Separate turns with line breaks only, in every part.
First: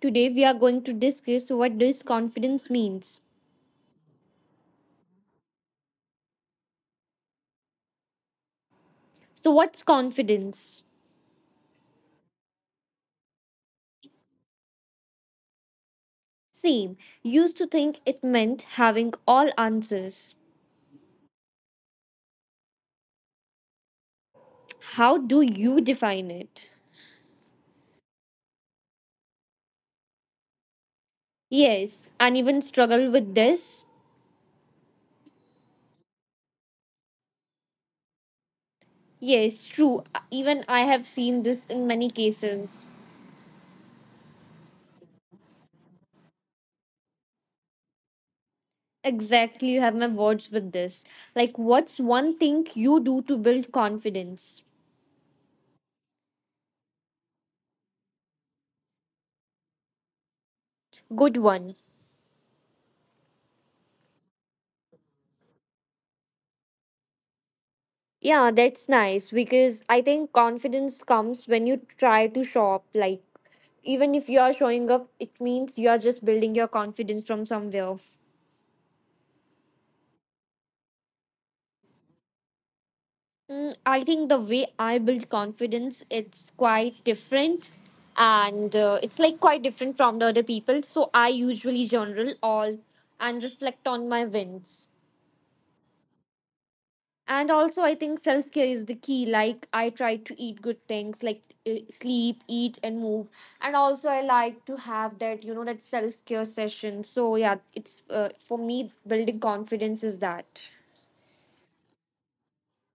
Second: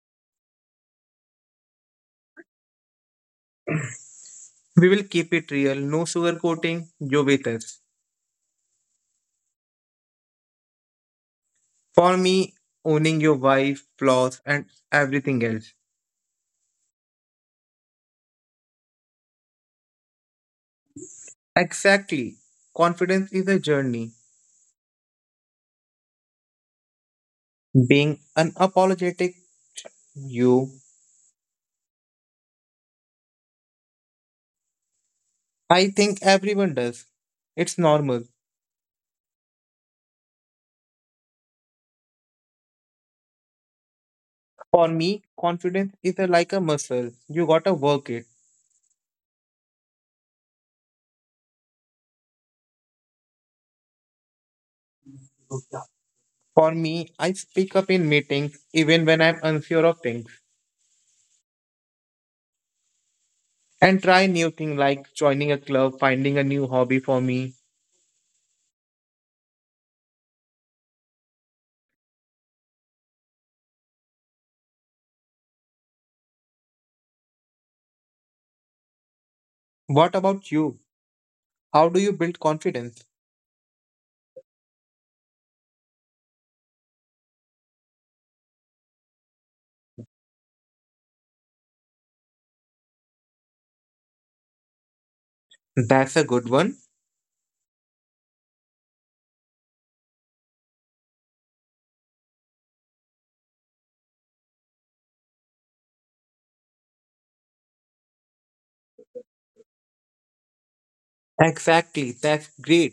Today we are going to discuss what does confidence means.
We will keep it real, no sugarcoating, you're with us.
So what's confidence?
For me, owning your wife, flaws, and everything else.
Same. Used to think it meant having all answers.
Exactly. Confidence is a journey.
How do you define it?
Being unapologetic, you.
Yes, and even struggle with this?
I think everyone does. It's normal.
Yes, true. Even I have seen this in many cases.
For me, confidence is like a muscle. You gotta work it.
Exactly, you have my words with this. Like, what's one thing you do to build confidence?
For me, I speak up in meetings even when I'm unsure of things
Good one.
and try new things like joining a club, finding a new hobby for me.
Yeah, that's nice because I think confidence comes when you try to shop. Like, even if you are showing up, it means you are just building your confidence from somewhere.
What about you? How do you build confidence?
I think the way I build confidence, it's quite different, and it's like quite different from the other people. So I usually journal all and reflect on my wins.
That's a good one.
And also I think self care is the key. Like I try to eat good things, like sleep, eat, and move. And also I like to have that you know that self care session. So yeah, it's for me, building confidence is that.
Exactly. That's great.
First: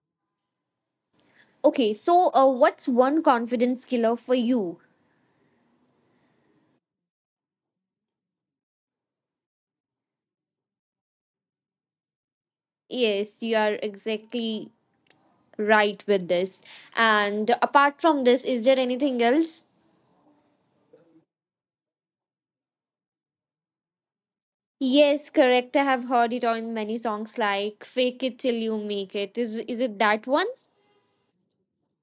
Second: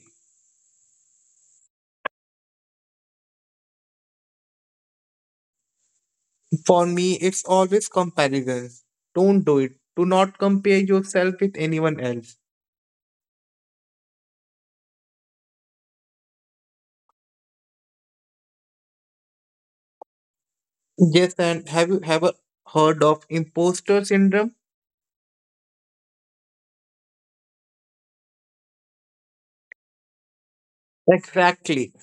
Okay, so what's one confidence killer for you?
For me, it's always comparisons. Don't do it. Do not compare yourself with anyone else.
Yes, you are exactly right with this. And apart from this, is there anything else?
Yes, and have you ever heard of imposter syndrome?
Yes, correct, I have heard it on many songs like fake it till you make it. Is it that one?
Exactly.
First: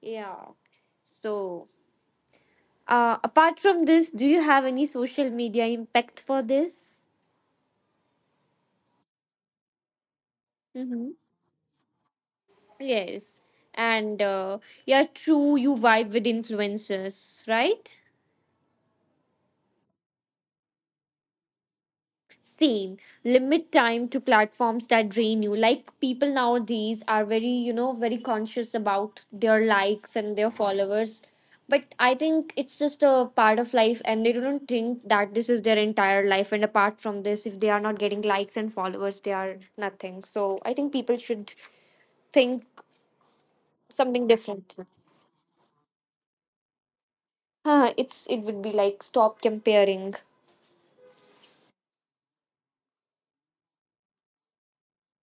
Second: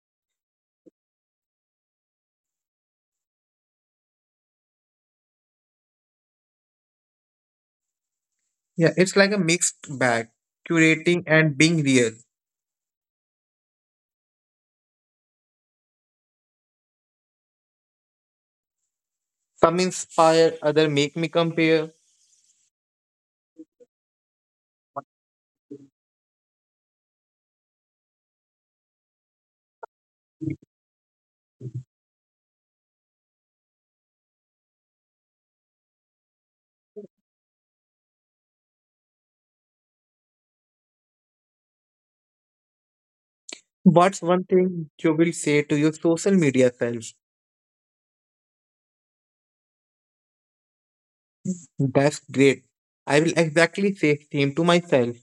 Yeah. So, apart from this, do you have any social media impact for this?
Yeah, it's like a mixed bag,
Mm-hmm.
curating and being real.
Yes. And yeah, true, you vibe with influencers, right?
Some inspire, other make me compare.
Same. Limit time to platforms that drain you. Like people nowadays are very, very conscious about their likes and their followers. But I think it's just a part of life, and they don't think that this is their entire life. And apart from this, if they are not getting likes and followers, they are nothing. So I think people should think
What's
something
one
different.
thing you will say to your social media self?
Huh, it would be like stop comparing.
That's great. I will exactly say same to myself.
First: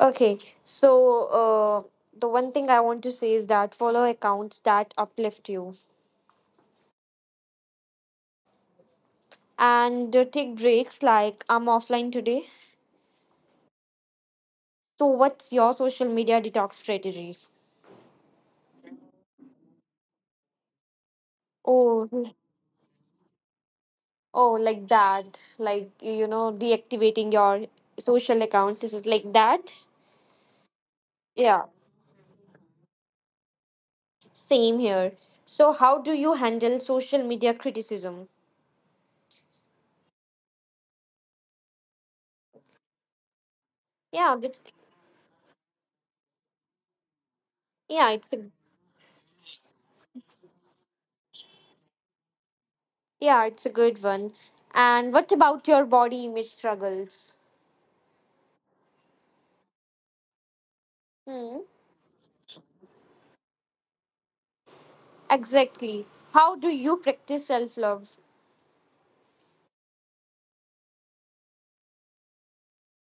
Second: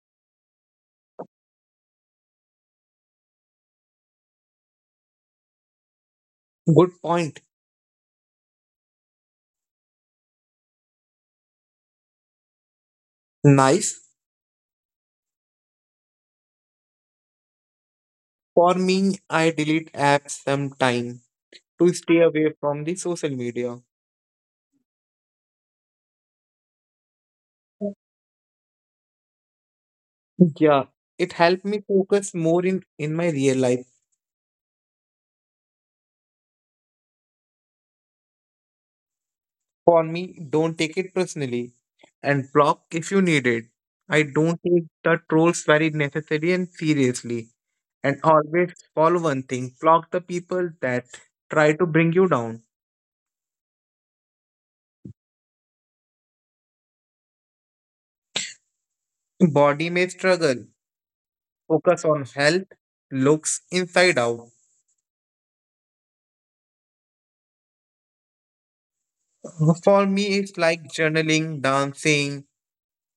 Okay, so uh, the one thing I want to say is that follow accounts that uplift you,
Good point.
and take breaks like I'm offline today.
Nice.
So, what's your social media detox strategy?
For me, I delete apps sometime to
Oh,
stay
hmm.
away from the social media.
Oh, like that, like deactivating your social accounts. This is like that.
Yeah, it
Yeah,
helped me focus more in my real life.
same here. So, how do you handle social media criticism?
For me, don't take it personally and block if you need it. I
Yeah,
don't
that's
take the trolls very necessary and seriously.
yeah,
And
it's a
always follow one thing, block the people that try to bring you down.
yeah, it's a good one. And what about your body image struggles?
Body may struggle.
Hmm.
Focus on health, looks inside out.
Exactly. How do you practice self love?
For me, it's like journaling, dancing,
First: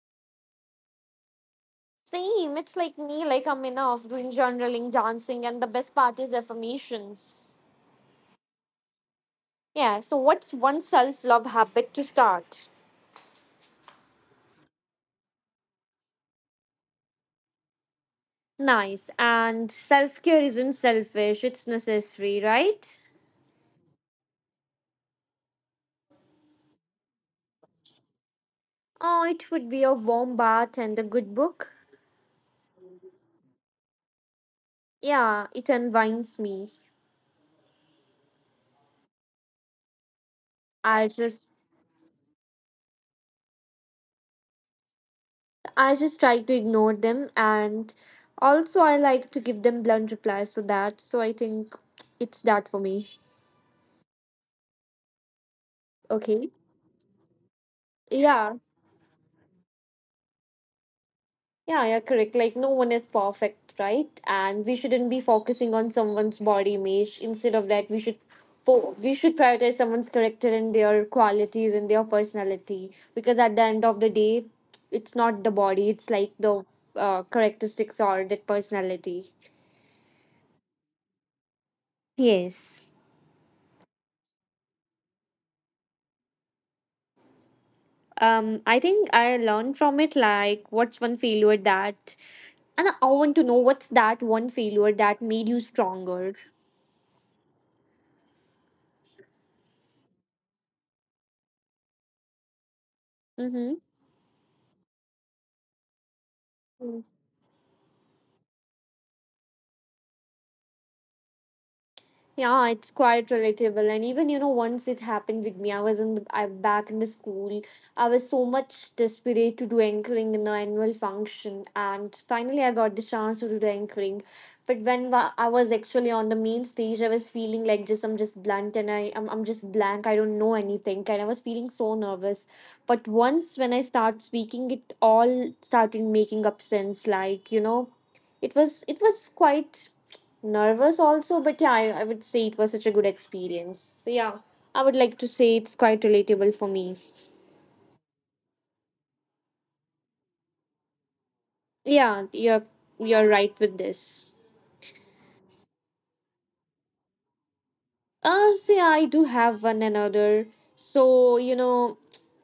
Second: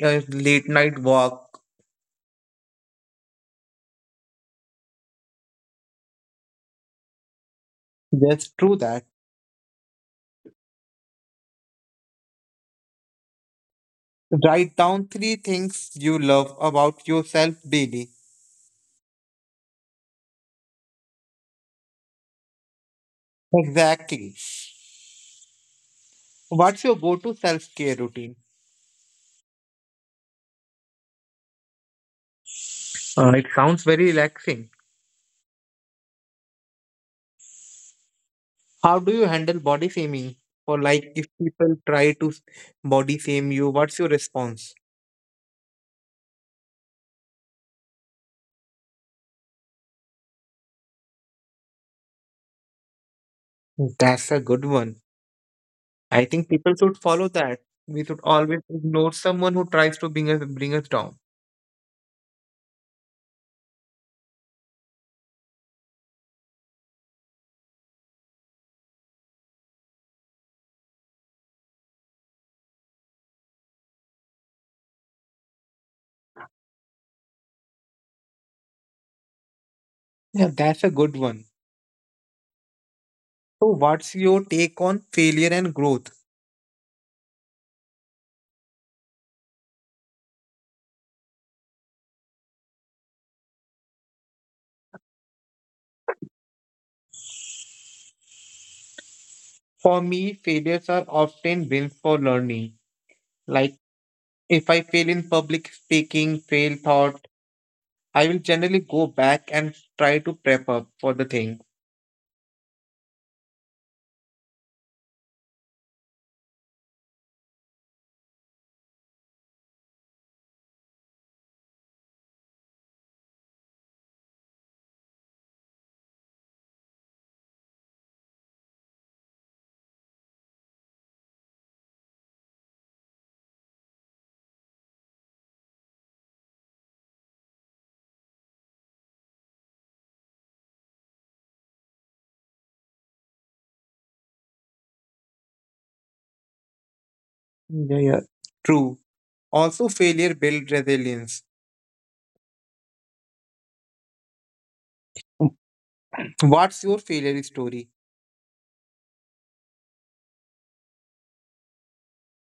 a late night walk.
Same. It's like me, like I'm enough doing journaling, dancing, and the best part is affirmations.
Just do that.
Yeah. So, what's one self love habit to start?
Write down three things you love about yourself daily.
Nice. And self care isn't selfish, it's necessary, right?
Exactly. What's your go to self care routine?
Oh, it would be a warm bath and a good book.
It sounds very relaxing.
Yeah, it unwinds me.
How do you handle body shaming? Or,
I
like, if
just
people try to body shame you, what's your response?
I just try to ignore them, and also I like to give them blunt replies to that. So I think it's that for me.
That's a good one. I
Okay.
think people should follow that. We should
Yeah.
always ignore someone who tries to bring us down.
Yeah, yeah, correct. Like no one is perfect, right? And we shouldn't be focusing on someone's body image. Instead of that, we should prioritize someone's character and their qualities and their personality. Because at the end of the day, it's not the body, it's like the characteristics or that personality.
Yeah, that's a good one.
Yes.
So, what's your take on failure and growth?
I think I learned from it. Like, what's one failure that, and I want to know what's that one failure that made you stronger.
For me, failures are often wins for learning.
Mm-hmm.
Like, if I fail in public speaking, fail thought, I will generally go back and try to prep up for the thing.
Yeah, it's quite relatable. And even, once it happened with me, I back in the school. I was so much desperate to do anchoring in the annual function. And finally, I got the chance to do the anchoring. But I was actually on the main stage, I was feeling like just, I'm just blunt, and I'm just blank. I don't know anything. And I was feeling so nervous. But once when I start speaking, it all started making up sense. Like, it was quite nervous also, but yeah, I would say it was such a good experience. So yeah, I would like to say it's quite relatable for me.
Yeah, yeah. True. Also, failure builds resilience.
Yeah, you're right with this.
What's your failure story?
See, I do have one another. So,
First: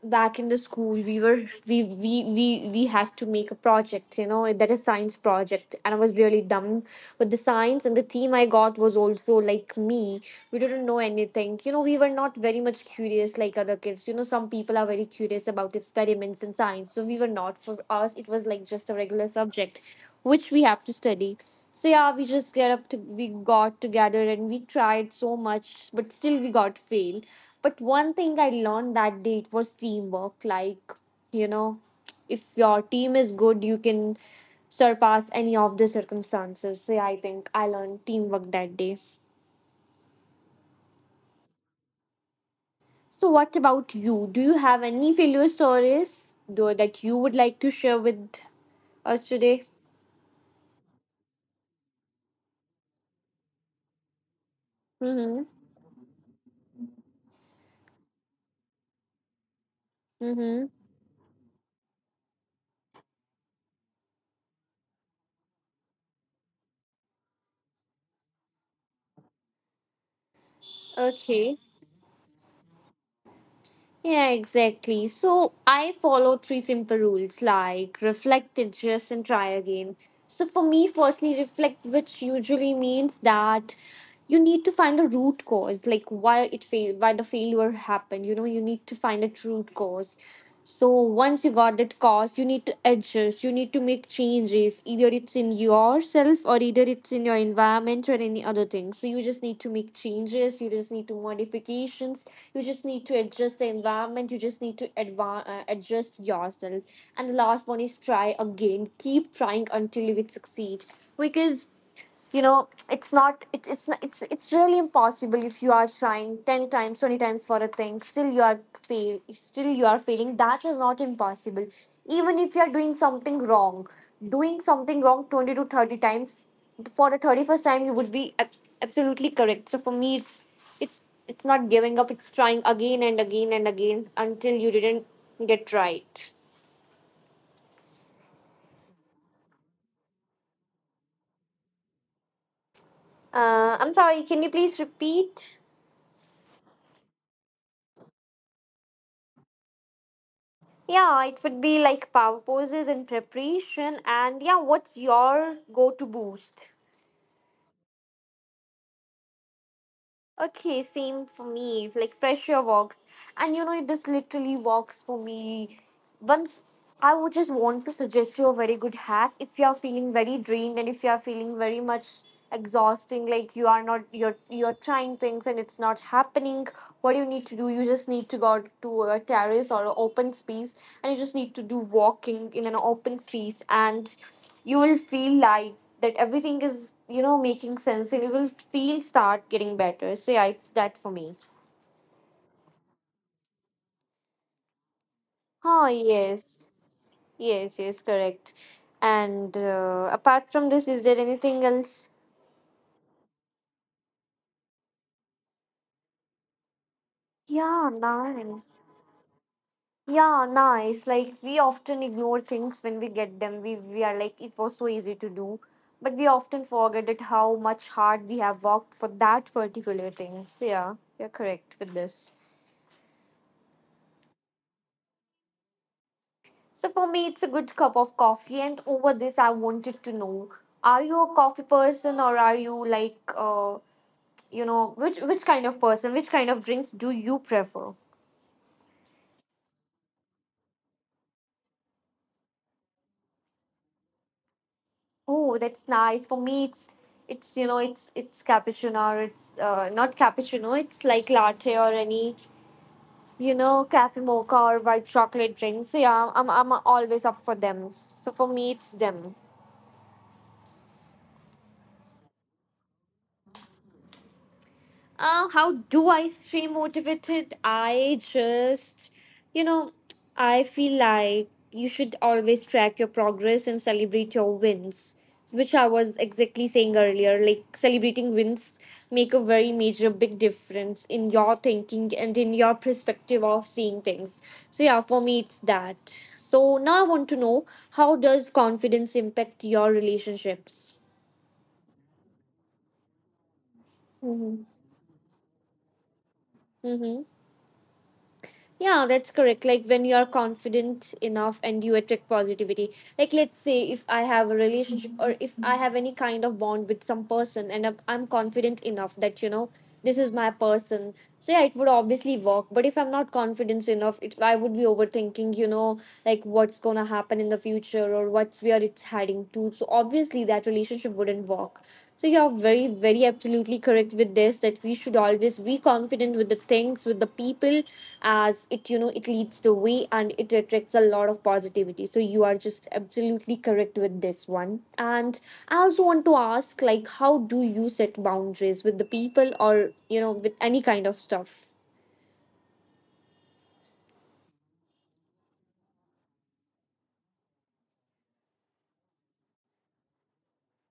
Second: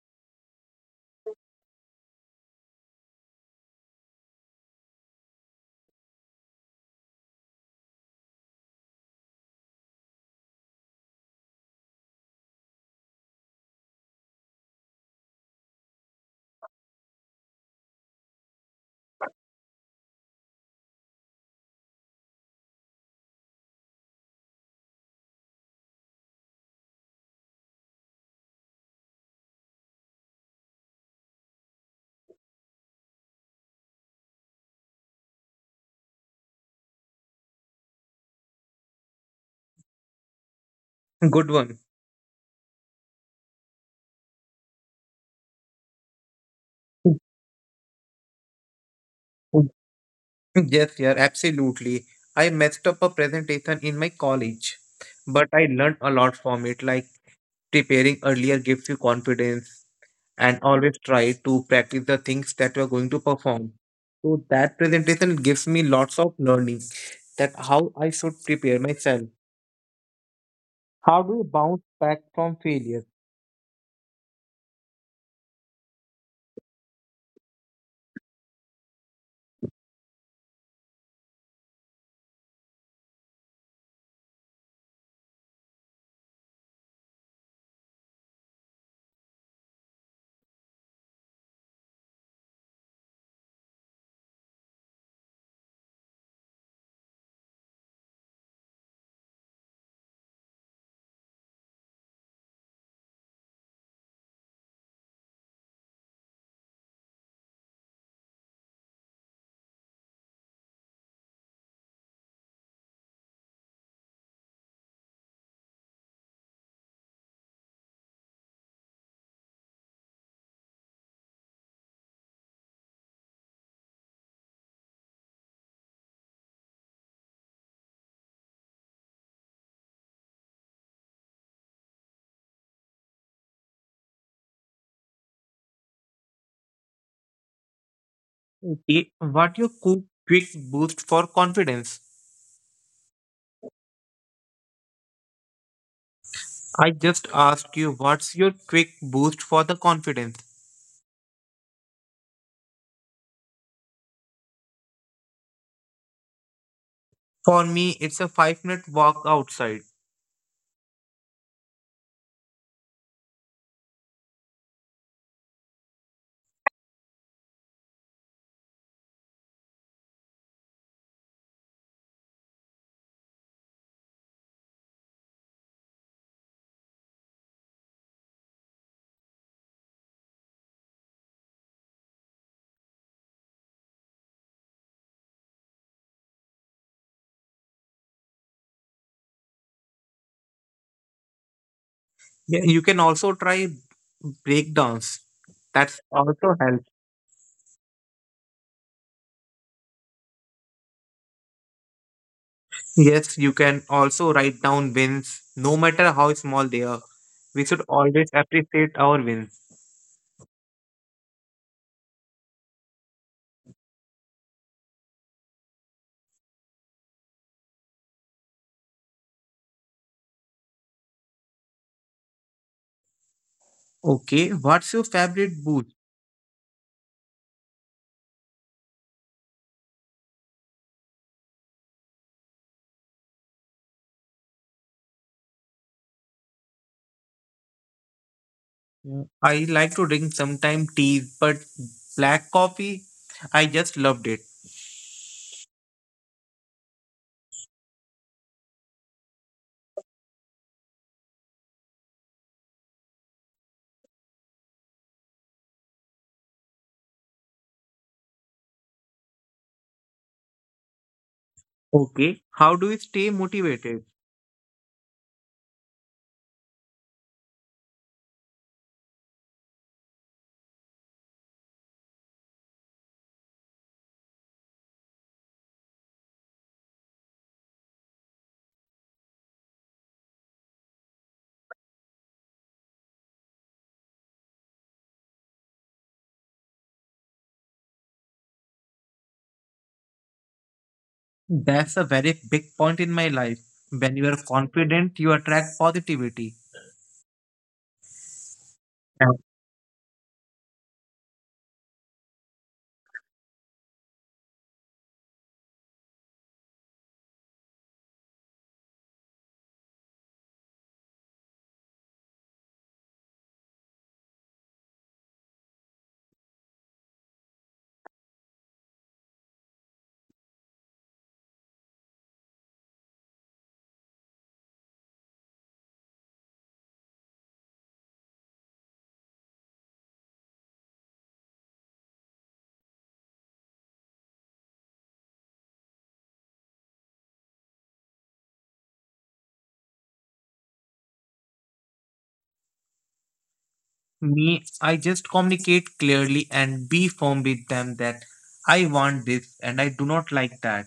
back in the school, we were we had to make a project, that is science project, and I was really dumb with the science, and the team I got was also like me. We didn't know anything. We were not very much curious like other kids. Some people are very curious about experiments in science, so we were not. For us, it was like just a regular subject which we have to study. So yeah, we just get up to we got together and we tried so much, but still we got failed. But one thing I learned that day, it was teamwork. Like, you know, if your team is good, you can surpass any of the circumstances. So yeah, I think I learned teamwork that day.
Good one.
So what about you? Do you have any failure stories though that you would like to share with us today?
Yes, yeah, absolutely. I messed up a presentation in my college,
Mm-hmm.
but I learned a lot from it. Like preparing earlier gives you confidence, and
Mm-hmm.
always try to practice the things that we're going to perform. So that presentation gives me lots of learning that how I should prepare myself. How do you
Okay.
bounce back from failure?
Yeah, exactly. So I follow three simple rules like reflect, adjust, and try again. So for me, firstly, reflect, which usually means that you need to find a root cause, like why it failed, why the failure happened. You need to find a root cause. So once you got that cost, you need to adjust, you need to make changes. Either it's in yourself, or either it's in your environment, or any other thing. So you just need to make changes, you just need to modifications, you just need to adjust the environment, you just need to adjust yourself. And the last one is try again. Keep trying until you succeed. Because you know it's not, it's really impossible. If you are trying 10 times 20 times for a thing, still you are failing, that is not impossible. Even if you are doing something wrong 20 to 30 times, for the 31st time you would be absolutely correct. So for me, it's not giving up, it's trying again and again and again until you didn't get right.
It, what your quick boost for confidence?
I'm sorry, can you please repeat?
I just asked you what's your quick boost for the confidence?
Yeah, it would be like power poses and preparation. And yeah, what's your go to boost?
For me, it's a 5 minute walk outside.
Okay, same for me. It's like fresher walks, and it just literally walks for me. Once I would just want to suggest you a very good hack if you are feeling very drained and if you are feeling very much exhausting, like you're trying things and it's not happening. What do you need to do, you just need to go out to a terrace or an open space, and you just need to do walking in an open space, and you will feel like that everything is making sense and you will feel start getting better. So yeah, it's that for me.
Yeah, you can also try breakdowns.
Oh,
That's also
yes.
help.
Yes, yes, correct. And apart from this, is there anything else?
Yes, you can also write down wins, no matter how small they are. We should
Yeah,
always
nice.
appreciate our wins.
Yeah, nice. Like, we often ignore things when we get them, we are like it was so easy to do, but we often forget that how much hard we have worked for that particular thing. So yeah, you're correct with this.
Okay, what's your favorite booze?
So for me, it's a good cup of coffee. And over this, I wanted to know: are you a coffee person, or are you like, which kind of person, which kind of drinks do you prefer?
Yeah. I like to drink sometime tea, but black coffee, I just loved it.
Oh, that's nice. For me, it's cappuccino. Or it's not cappuccino. It's like latte or any cafe mocha or white chocolate drinks. So yeah, I'm always up for them. So for me, it's them.
Okay, how do you stay motivated?
How do I stay motivated? You know, I feel like you should always track your progress and celebrate your wins, which I was exactly saying earlier. Like, celebrating wins make a very major, big difference in your thinking and in your perspective of seeing things. So, yeah, for me, it's that. So, now I want to know, how does confidence impact your relationships?
That's a very big point in my life. When you are
Mm-hmm.
confident, you attract positivity.
Mm-hmm. Yeah, that's
Yeah.
correct. Like when you are confident enough and you attract positivity. Like, let's say if I have a relationship or if I have any kind of bond with some person and I'm confident enough that you know this is my person. So yeah, it would obviously work. But if I'm not confident enough, it I would be overthinking, like what's gonna happen in the future or what's where it's heading to. So obviously that relationship wouldn't work. So you're very, very absolutely correct with this that we should always be confident with the things, with the people, as it you know it leads the way and it attracts a lot of positivity. So you are just absolutely correct with this one. And I also want to ask, like, how do you set boundaries with the people or with any kind of stuff?
Me, I just communicate clearly and be firm with them that I want this and I do not like that.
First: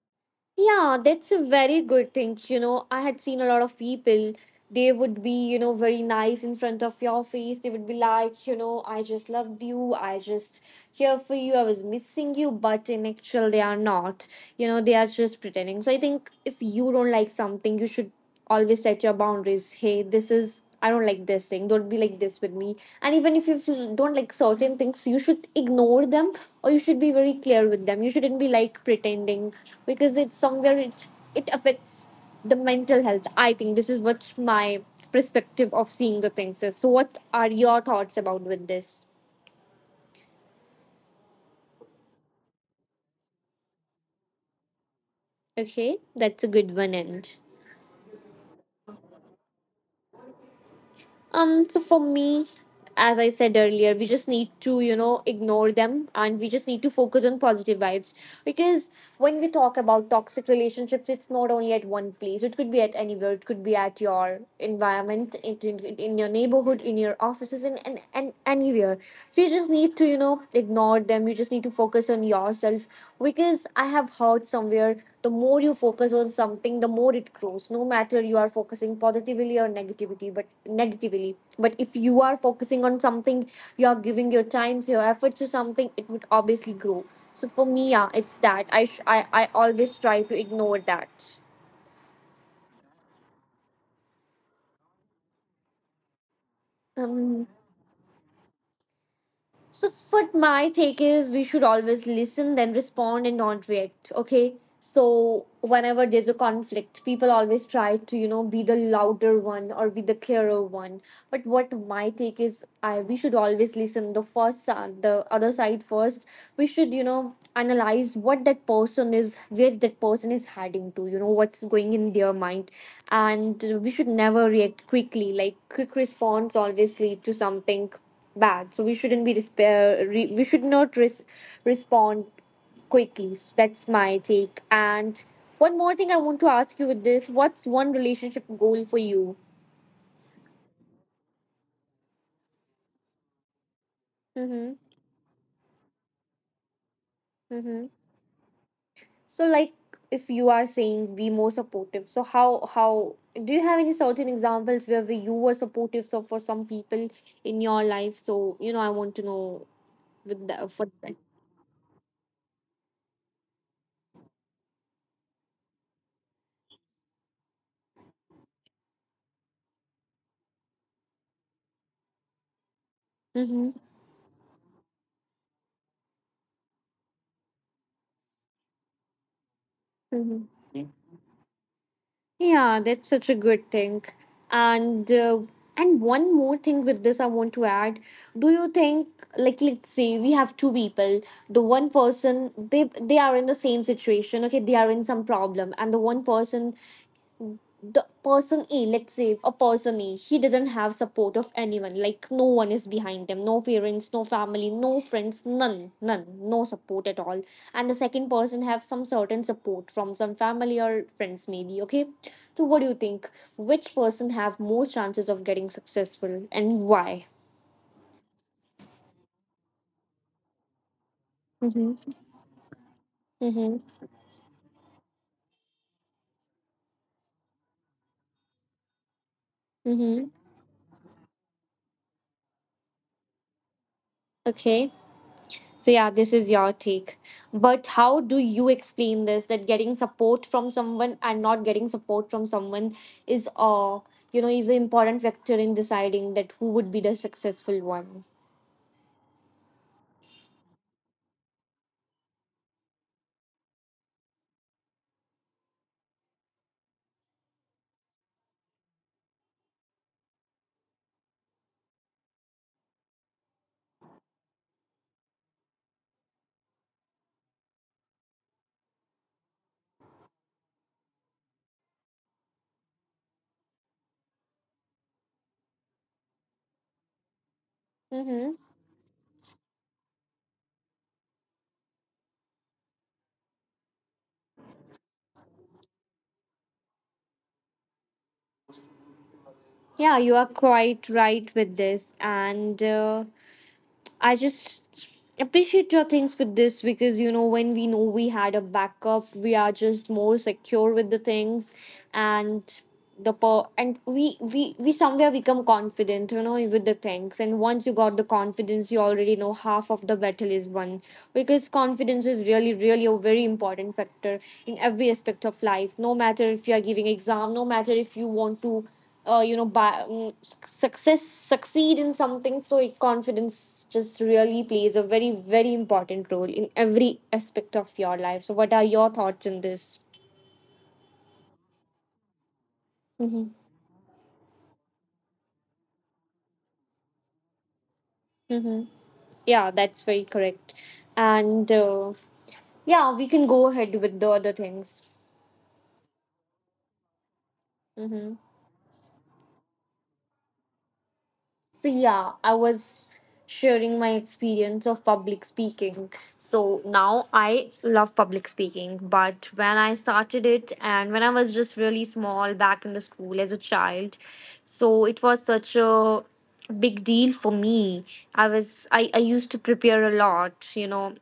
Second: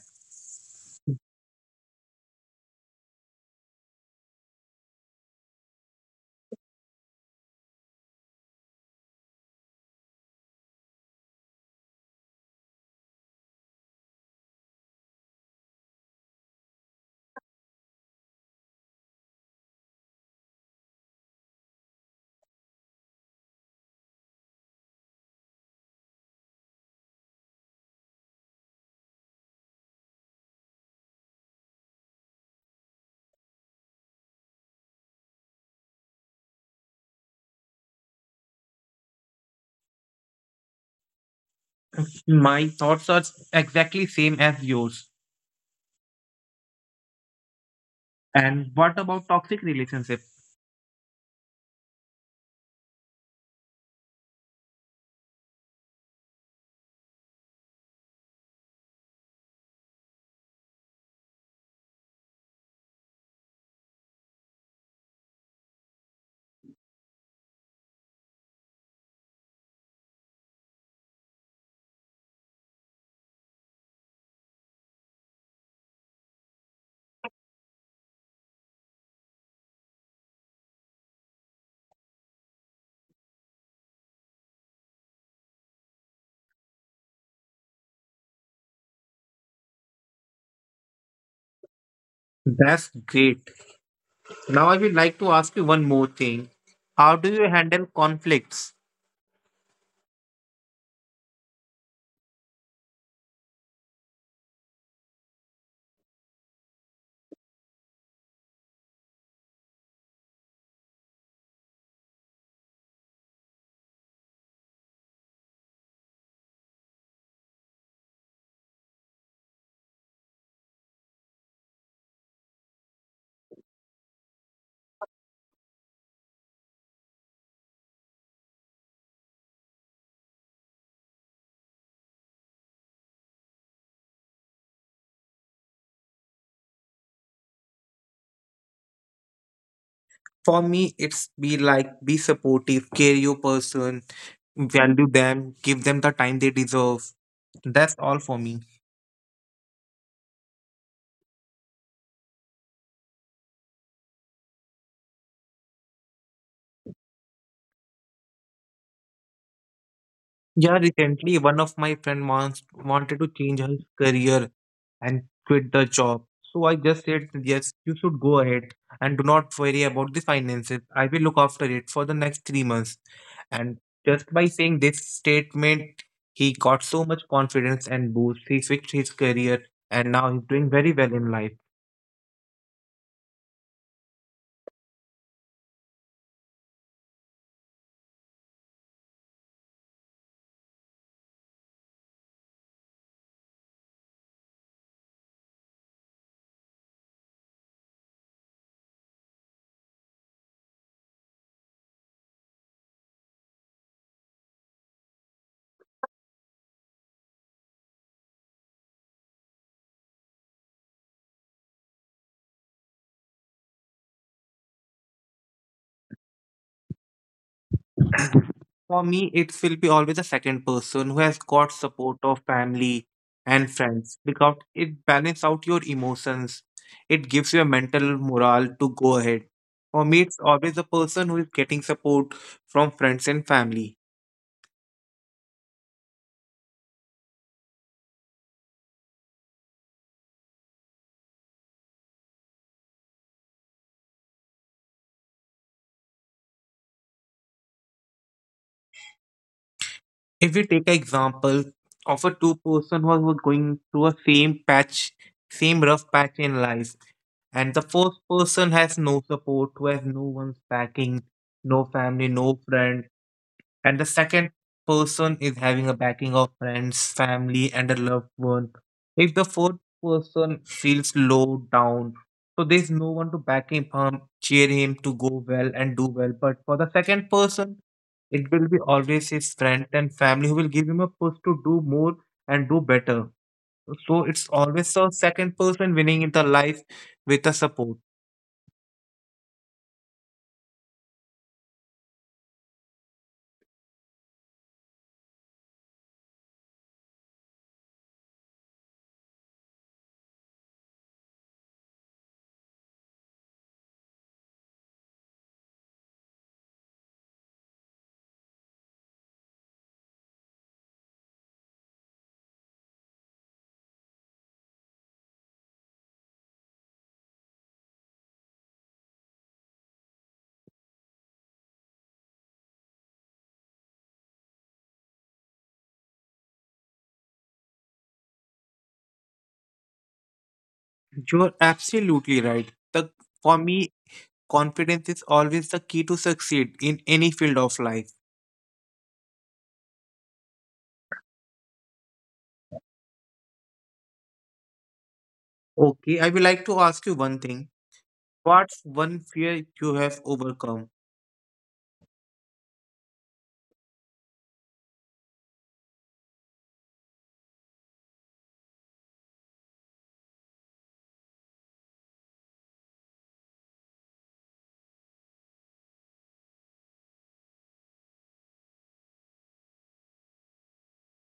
Yeah, that's a very good thing. I had seen a lot of people, they would be, very nice in front of your face. They would be like, I just loved you. I just here for you. I was missing you. But in actual, they are not. They are just pretending. So I think if you don't like something, you should always set your boundaries. Hey, this is, I don't like this thing, don't be like this with me. And even if don't like certain things, you should ignore them. Or you should be very clear with them, you shouldn't be like pretending, because it's somewhere it affects the mental health. I think this is what my perspective of seeing the things is. So what are your thoughts about with this?
My thoughts are exactly same as yours.
Okay, that's a good one end.
And what about toxic relationship?
So for me, as I said earlier, we just need to, ignore them, and we just need to focus on positive vibes. Because when we talk about toxic relationships, it's not only at one place, it could be at anywhere, it could be at your environment, in your neighborhood, in your offices, and anywhere. So you just need to, ignore them. You just need to focus on yourself, because I have heard somewhere: the more you focus on something, the more it grows. No matter you are focusing positively or negativity, but negatively. But if you are focusing on something, you are giving your time, your effort to something, it would obviously grow. So for me, yeah, it's that. I always try to ignore that.
That's great. Now I would like to ask you one more thing. How do you
Um,
handle conflicts?
So, what my take is, we should always listen, then respond and not react. Okay. So, whenever there's a conflict, people always try to, be the louder one or be the clearer one. But what my take is, I we should always listen the first side, the other side first. We should, analyze what that person is, where that person is heading to, what's going in their mind, and we should never react quickly. Like quick response always lead to something bad. So we shouldn't be despair re- we should not respond quickly. So that's my take, and one more thing I want to ask you with this: what's one relationship goal for you?
For me, it's be like be supportive, care your person,
Mm-hmm.
value them, give them the time they deserve.
Mm-hmm.
That's all for me.
So, like, if you are saying be more supportive, so how do you have any certain examples where you were supportive, so for some people in your life? So I want to know with the
Yeah,
for that.
recently one of my friend wants wanted to change her career and quit the job. So I just said yes, you should go ahead and do not worry about the finances. I will look after it for the next 3 months.
Mm-hmm.
And just by saying this statement, he got so much confidence and boost. He fixed his career and now he's
Mm-hmm.
doing very well in life.
Yeah, that's such a good thing. And uh, and one more thing with this I want to add. Do you think, like, let's say we have two people, the one person, they are in the same situation, okay, they are in some problem, and the one person, the person A, let's say a person A, he doesn't have support of anyone. Like no one is behind him, no parents, no family, no friends, none, none, no support at all. And the second person have some certain support from some family or friends, maybe. Okay, so what do you think? Which person have more chances of getting successful, and why?
For me, it will be always a second person who has got
Mm-hmm.
support of family and
Mm-hmm.
friends because it balances out your emotions. It gives you a mental morale to go ahead. For me,
Mm-hmm.
it's always the person who is getting support from friends and family.
Okay. So yeah, this is your take. But how do you explain this, that getting support from someone and not getting support from someone is you know is an important factor in deciding that who would be the successful one.
If we take an example of a two-person who was going through a same patch, same rough patch in life, and the first person has no support, who has no one's backing, no family, no friend and the second person is having a backing of friends, family, and a loved one. If the fourth person feels low down, so there's no one to back him, cheer him to go well and do well. But for the second person, it
Mm-hmm.
will be always his friend and family who will give him a push to do more and do better. So it's always the second person winning in the life with the support.
Yeah, you are quite right with this, and I just appreciate your things with this, because when we know we had a backup, we are just more secure with the things, and and we somewhere become confident, with the things. And once you got the confidence, you already know half of the battle is won, because confidence is really really a very important factor in every aspect of life. No matter if you are giving exam, no matter if you want to you know, by, success succeed in something. So confidence just really plays a very very important role in every aspect of your life. So what are your thoughts in this?
You're absolutely right. The
Mm-hmm.
for me, confidence is always the key to succeed in any field of life.
Mm-hmm. Yeah, that's very correct. And yeah, we can go ahead with the other things.
Okay, I would like to ask you one thing.
Mm-hmm.
What's one fear you have overcome?
So yeah, I was sharing my experience of public speaking. So now I love public speaking, but when I started it and when I was just really small back in the school as a child, so it was such a big deal for me. I used to prepare a lot.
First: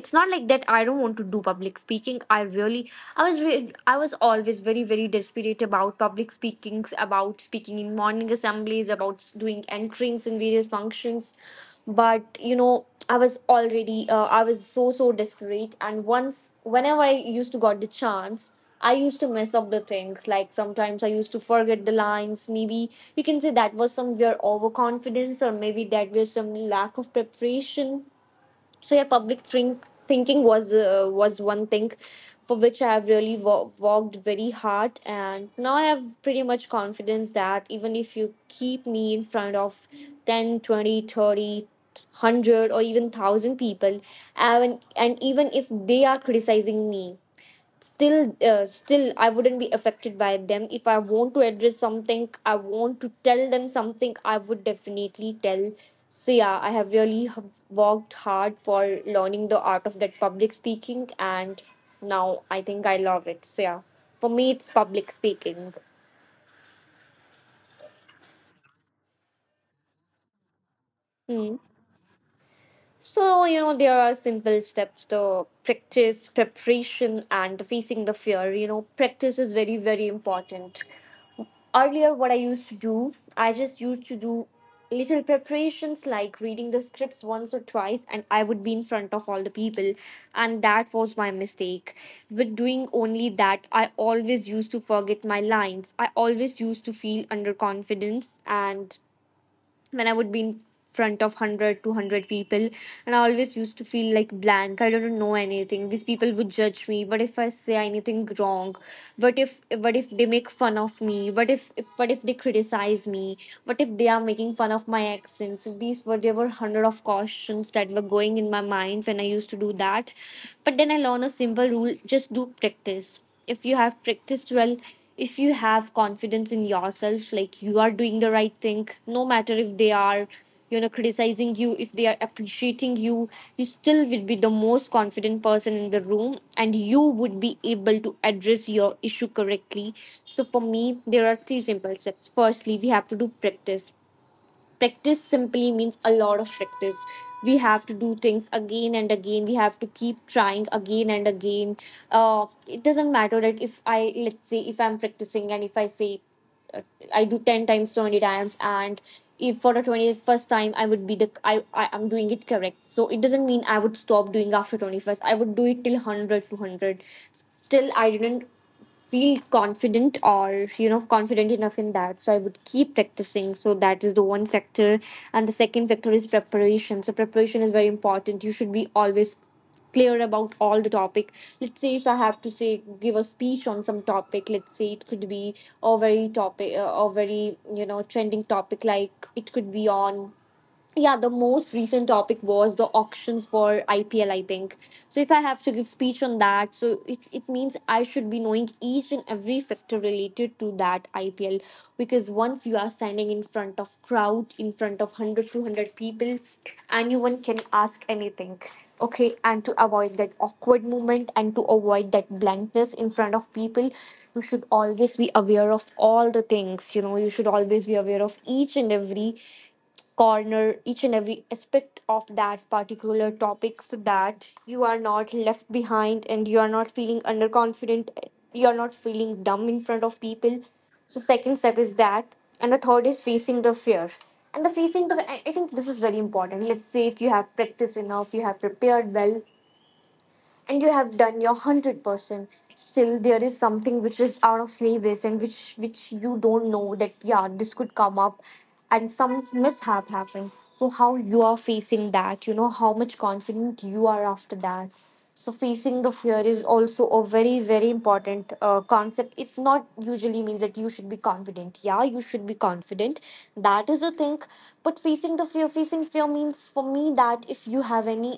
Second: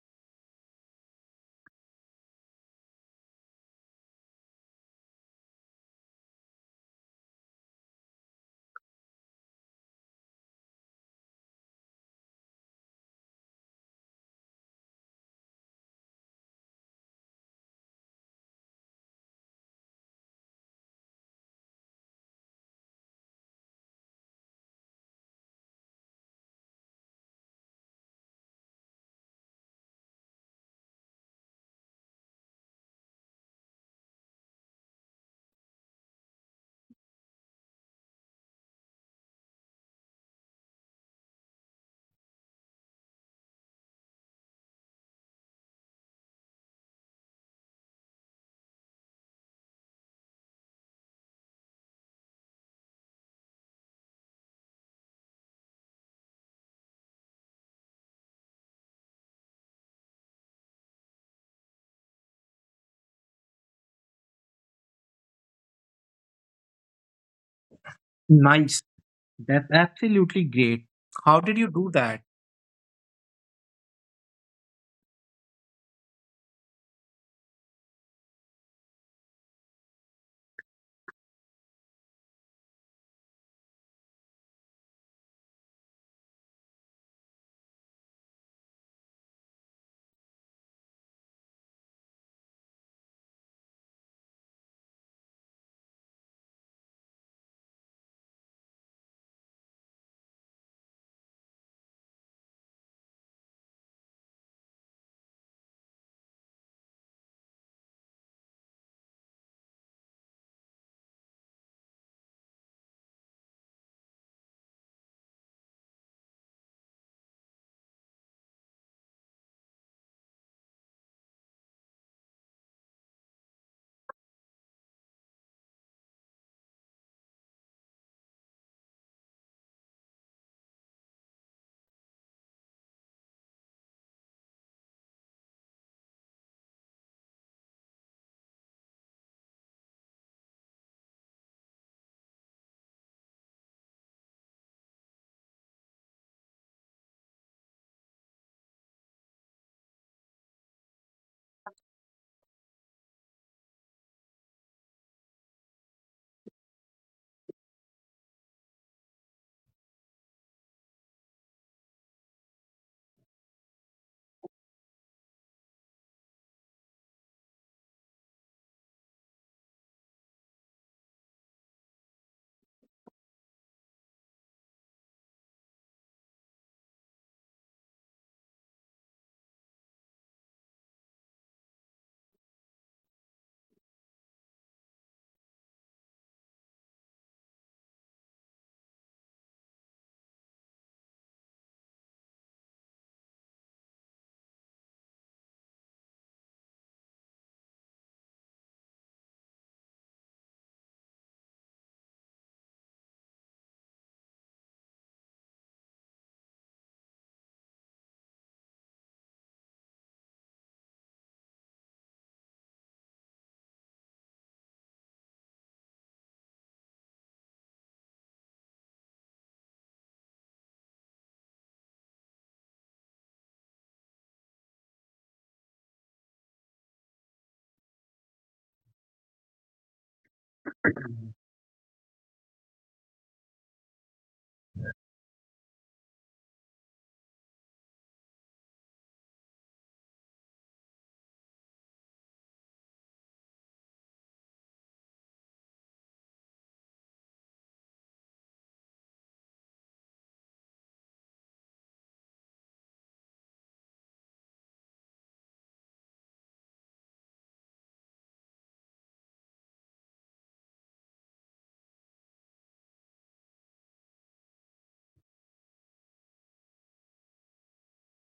It's not like that I don't want to do public speaking. I really i was re- i was always very very desperate about public speakings, about speaking in morning assemblies, about doing anchorings in various functions. But I was already, I was so so desperate, and once whenever I used to got the chance, I used to mess up the things, like sometimes I used to forget the lines. Maybe you can say that was somewhere overconfidence, or maybe that was some lack of preparation. So yeah, public thinking was, was one thing for which I have really worked very hard. And now I have pretty much confidence that even if you keep me in front of 10 20, 30, 100 or even 1,000 people, and even if they are criticizing me, still still I wouldn't be affected by them. If I want to address something, I want to tell them something, I would definitely tell. So yeah, I have really worked hard for learning the art of that public speaking, and now I think I love it. So yeah, for me it's public speaking.
Nice. That's absolutely great. How did
Hmm.
you do that?
So there are simple steps to practice, preparation and facing the fear. Practice is very very important. Earlier what I used to do, I just used to do little preparations, like reading the scripts once or twice, and I would be in front of all the people. And that was my mistake. With doing only that, I always used to forget my lines, I always used to feel underconfidence, and when I would be in front of 100 200 people. And I always used to feel like blank. I don't know anything. These people would judge me. What if I say anything wrong? What if they make fun of me? What if they criticize me? What if they are making fun of my accents? These were there were hundred of questions that were going in my mind when I used to do that. But then I learned a simple rule: just do practice. If you have practiced well, if you have confidence in yourself, like you are doing the right thing, no matter if they are, criticizing you, if they are appreciating you, you still will be the most confident person in the room, and you would be able to address your issue correctly. So for me there are three simple steps. Firstly, we have to do practice. Practice simply means a lot of practice. We have to do things again and again, we have to keep trying again and again. It doesn't matter, that if I let's say if I'm practicing, and if I say, uh, I do 10 times 20 times, and if for the 21st time I would be the I I'm doing it correct. So it doesn't mean I would stop doing after 21st. I would do it till 100 two hundred, till I didn't feel confident or confident enough in that. So I would keep practicing. So that is the one factor. And the second factor is preparation. So preparation is very important. You should be always clear about all the topic. Let's say if I have to say give a speech on some topic, let's say it could be a very trending topic, like it could be on. Yeah, the most recent topic was the auctions for IPL I think. So if I have to give speech on that, so it means I should be knowing each and every factor related to that IPL. Because once you are standing in front of crowd in front of 100 200 people, anyone can ask anything. Okay. And to avoid that awkward moment, and to avoid that blankness In front of people, you should always be aware of all the things. You should always be aware of each and every corner, each and every aspect of that particular topic, so that you are not left behind and you are not feeling underconfident, you are not feeling dumb in front of people. So second step is that. And the third is facing the fear. And the facing the i I think this is very important. Let's say if you have practiced enough, you have prepared well, and you have done your 100%. Still there is something which is out of syllabus, and which you don't know that, yeah, this could come up. And some mishap happened, so how you are facing that, how much confident you are after that. So facing the fear is also a very very important concept. It not usually means that you should be confident. Yeah, you should be confident. That is a thing. But facing the fear, facing fear means for me that if you have any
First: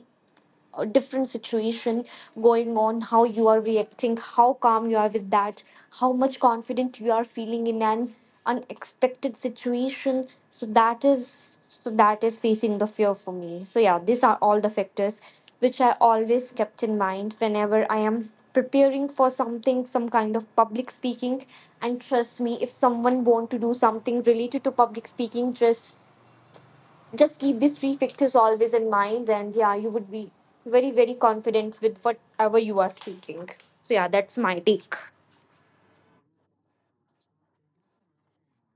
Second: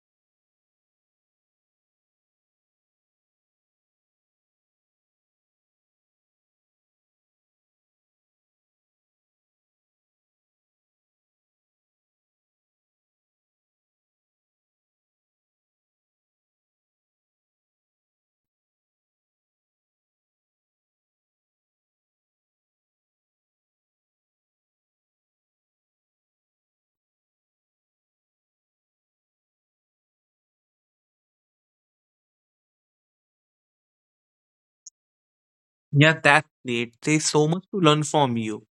a different situation going on, how you are reacting, how calm you are with that, how much confident you are feeling in an unexpected situation. So that is facing the fear for me. So yeah, these are all the factors which I always kept in mind whenever I am preparing for something, some kind of public speaking. And trust me, if someone want to do something related to public speaking, just keep these three factors always in mind, and yeah, you would be very very confident with whatever you are speaking. So yeah, that's my take.
Yeah, that's great. There's so much to learn from you.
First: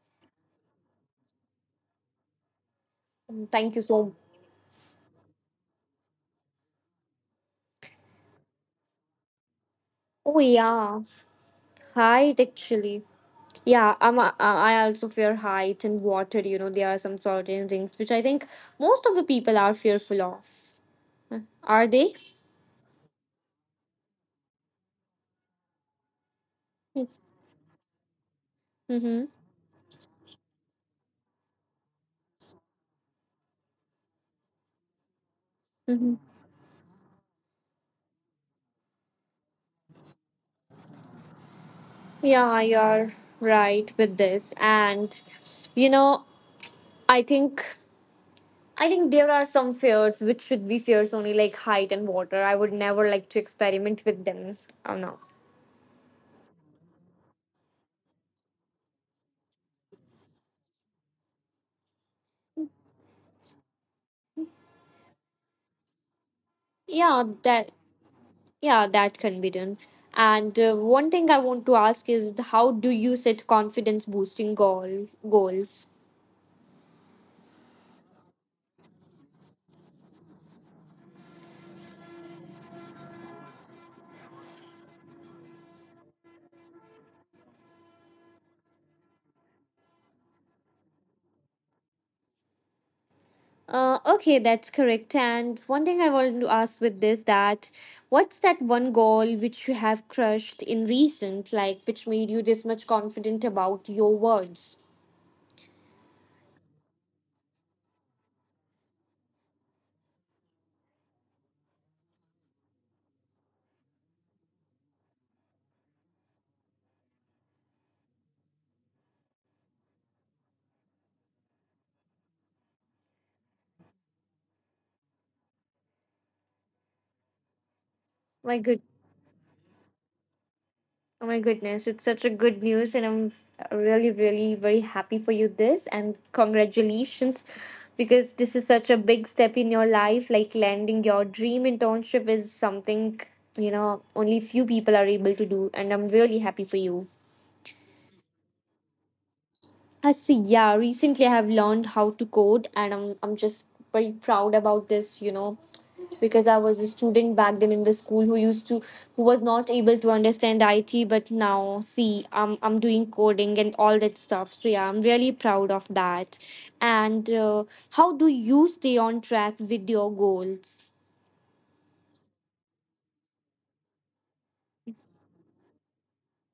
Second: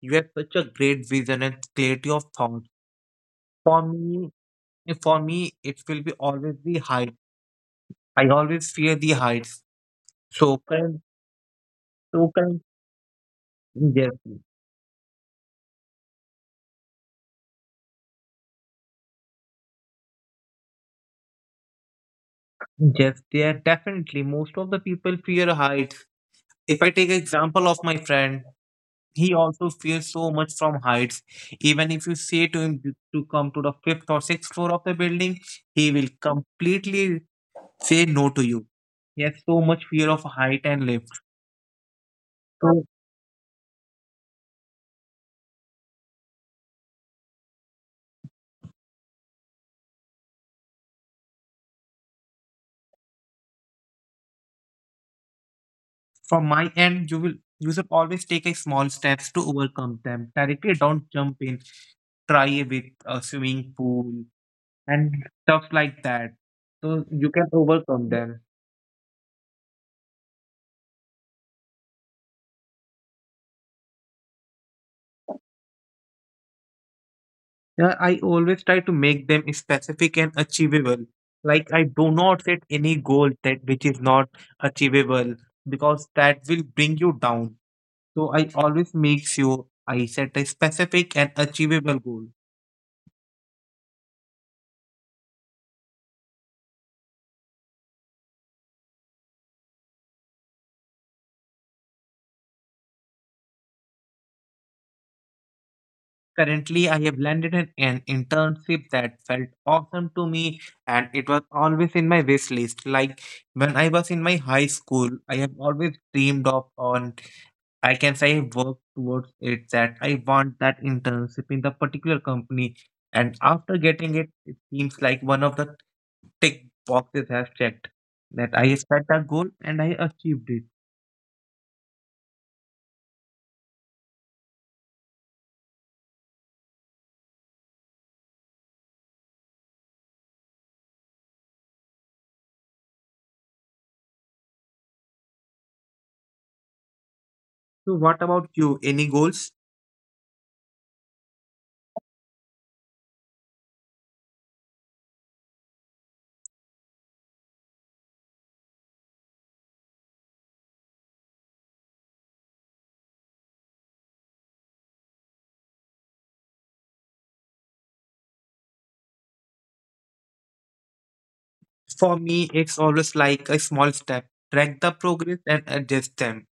You have such a great vision and clarity of thought.
Mm, thank
For
you so.
me, for me, it will be always the height. I always fear the heights.
Oh
So
yeah,
can so
height
can
actually. Yeah,
yes.
I also fear height and water. There are some certain things which I think most of the people are fearful of. Are they?
Yes, they are definitely. Most of the people fear heights. If I take example of my friend,
Mm-hmm.
he also fears so much from heights. Even if you say to him to come to the fifth or sixth floor of the building, he will
Mm-hmm.
completely say no to you. He has so much fear of height and lift.
Yeah,
So
you're right with this. And you know i think I think there are some fears which should be fears only, like height and water. I would never like to experiment with them. Oh no.
from my end, you will you should always take a small steps to overcome them. Directly don't jump in. Try a with a swimming pool and stuff like that. So
Yeah,
you can
that
overcome them.
yeah, that can be done. And one thing I want to ask is, how do you set confidence boosting goals?
Yeah, I always try to make them specific and achievable. Like I do not set any goal that which is not achievable because that will bring you down. So I always make sure I set a specific and achievable goal.
Okay, that's correct. And one thing I wanted to ask with this, that what's that one goal which you have crushed in recent, like which made you this much confident about your words?
Currently, I have landed an internship that felt awesome to me, and it was always in my wish list. Like when I was in my high school, I have always dreamed of on I can say I work towards it that I want that internship in the particular company, and after getting it, it seems like one of the tick boxes has checked that
My
I set a goal and I achieved it.
Oh my goodness, it's such a good news, and I'm really, really very happy for you this, and congratulations, because this is such a big step in your life. Like landing your dream internship is something only few people are able to do, and I'm really happy for you.
So, what about you? Any goals?
I see, yeah, recently I have learned how to code, and I'm just very proud about this, because I was a student back then in the school, who was not able to understand IT, but now see, I'm doing coding and all that stuff. So yeah, I'm really proud of that. And how do you stay on track with your goals?
For me, it's always like a small step. Track the progress and adjust them.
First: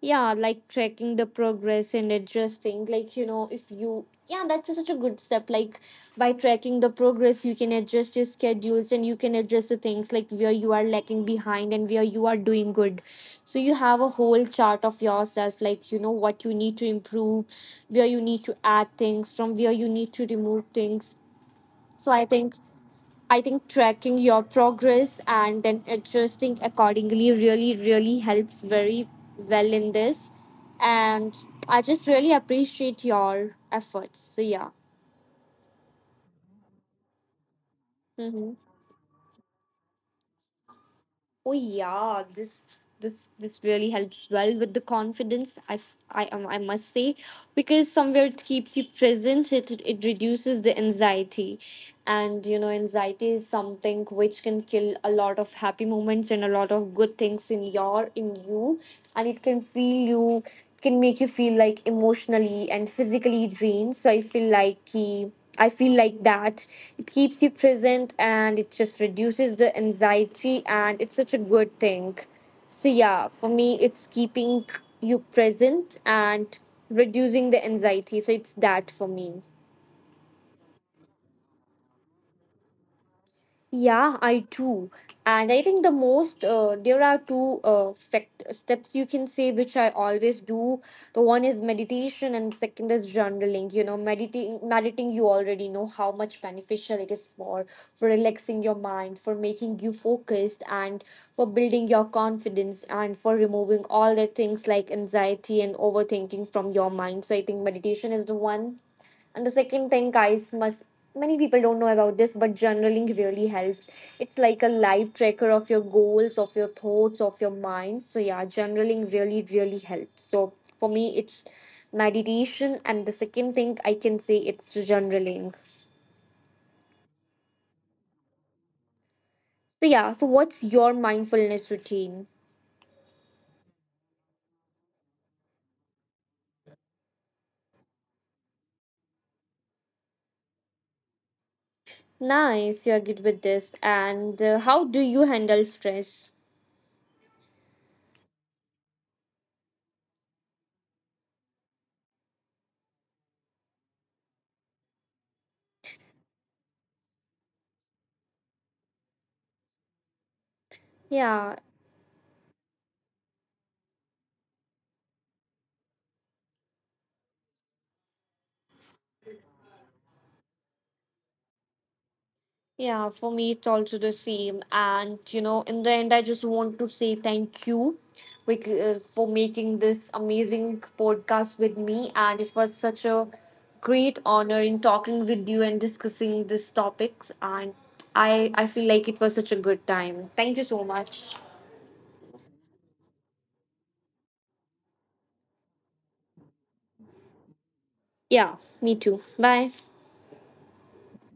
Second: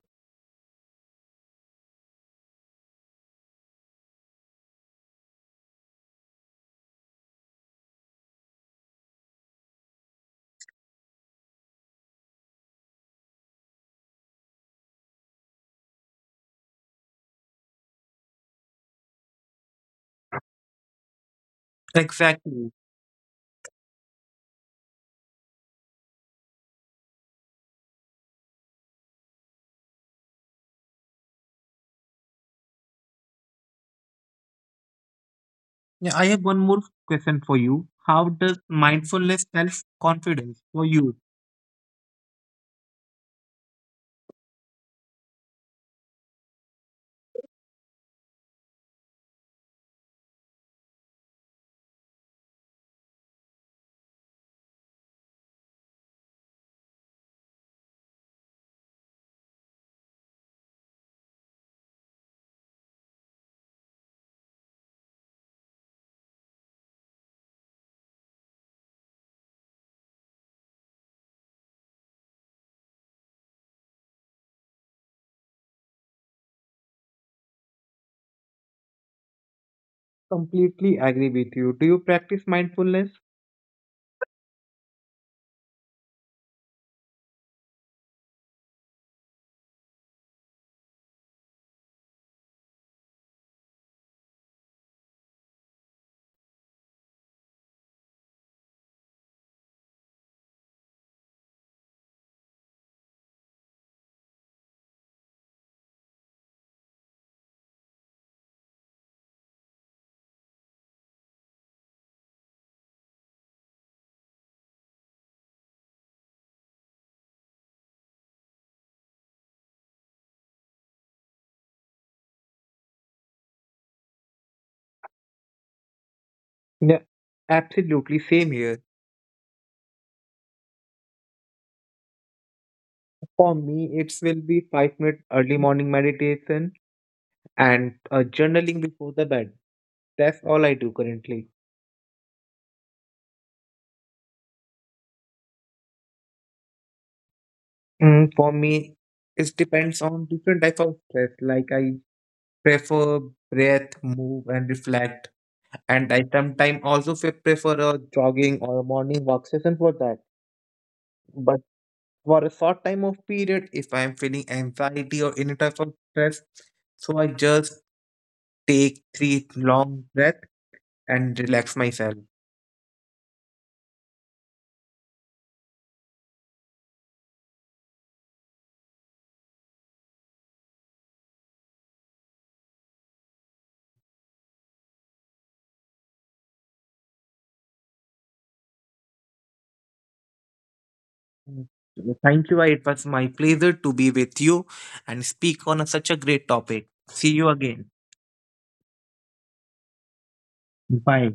Yeah, like tracking the progress and adjusting. Like, if you, yeah, that's such a good step. Like, by tracking the progress, you can adjust your schedules and you can adjust the things, like where you are lacking behind and where you are doing good. So, you have a whole chart of yourself, like, what you need to improve, where you need to add things, from where you need to remove things. So, I think
Exactly.
I think tracking your progress and then adjusting accordingly really, really helps very well in this. And I just really appreciate your efforts. So, yeah.
Yeah, I have one more question for you. How
Hmm.
does mindfulness help confidence for you?
Oh yeah, this really helps well with the confidence. I f- I must say, because somewhere it keeps you present. It reduces the anxiety, and anxiety is something which can kill a lot of happy moments and a lot of good things in you, and it can feel you can make you feel like emotionally and physically drained. So I feel like that. It keeps you present and it just reduces the anxiety, and it's such a good thing. So, yeah, for me, it's keeping you present and reducing the anxiety. So, it's that for me.
Completely agree with you. Do you practice mindfulness?
Yeah, I do. And I think there are two fact steps you can say which I always do. The one is meditation, and second is journaling. You know, meditating, you already know how much beneficial it is for relaxing your mind, for making you focused, and for building your confidence, and for removing all the things like anxiety and overthinking from your mind. So I think meditation is the one. And the second thing, guys, must many people don't know about this, but journaling really helps. It's like a live tracker of your goals, of your thoughts, of your mind. So yeah, journaling really, really helps. So for me, it's meditation, and the second thing I can say, it's journaling.
Yeah, absolutely. Same here.
So yeah, so what's your mindfulness routine?
For me, it will be 5 minute early morning meditation and journaling before the bed. That's all I do currently.
Nice, you're good with this. And how do you handle stress?
Mm, for me, it depends on different type of stress. Like I prefer breath, move, and reflect. And I sometimes also prefer a jogging or a morning walk session for that.
Yeah,
But for a short time of period if I'm feeling anxiety or any type of stress. So I just take three long breath and relax myself.
Yeah, for me, it's also the same. And, in the end, I just want to say thank you, because, for making this amazing podcast with me. And it was such a great honor in talking with you and discussing these topics. And I feel like it was such a good time. Thank you so much.
Mm. Thank you. It was my pleasure to be with you and speak on such a great topic. See you again.
Yeah, me too. Bye.
Bye.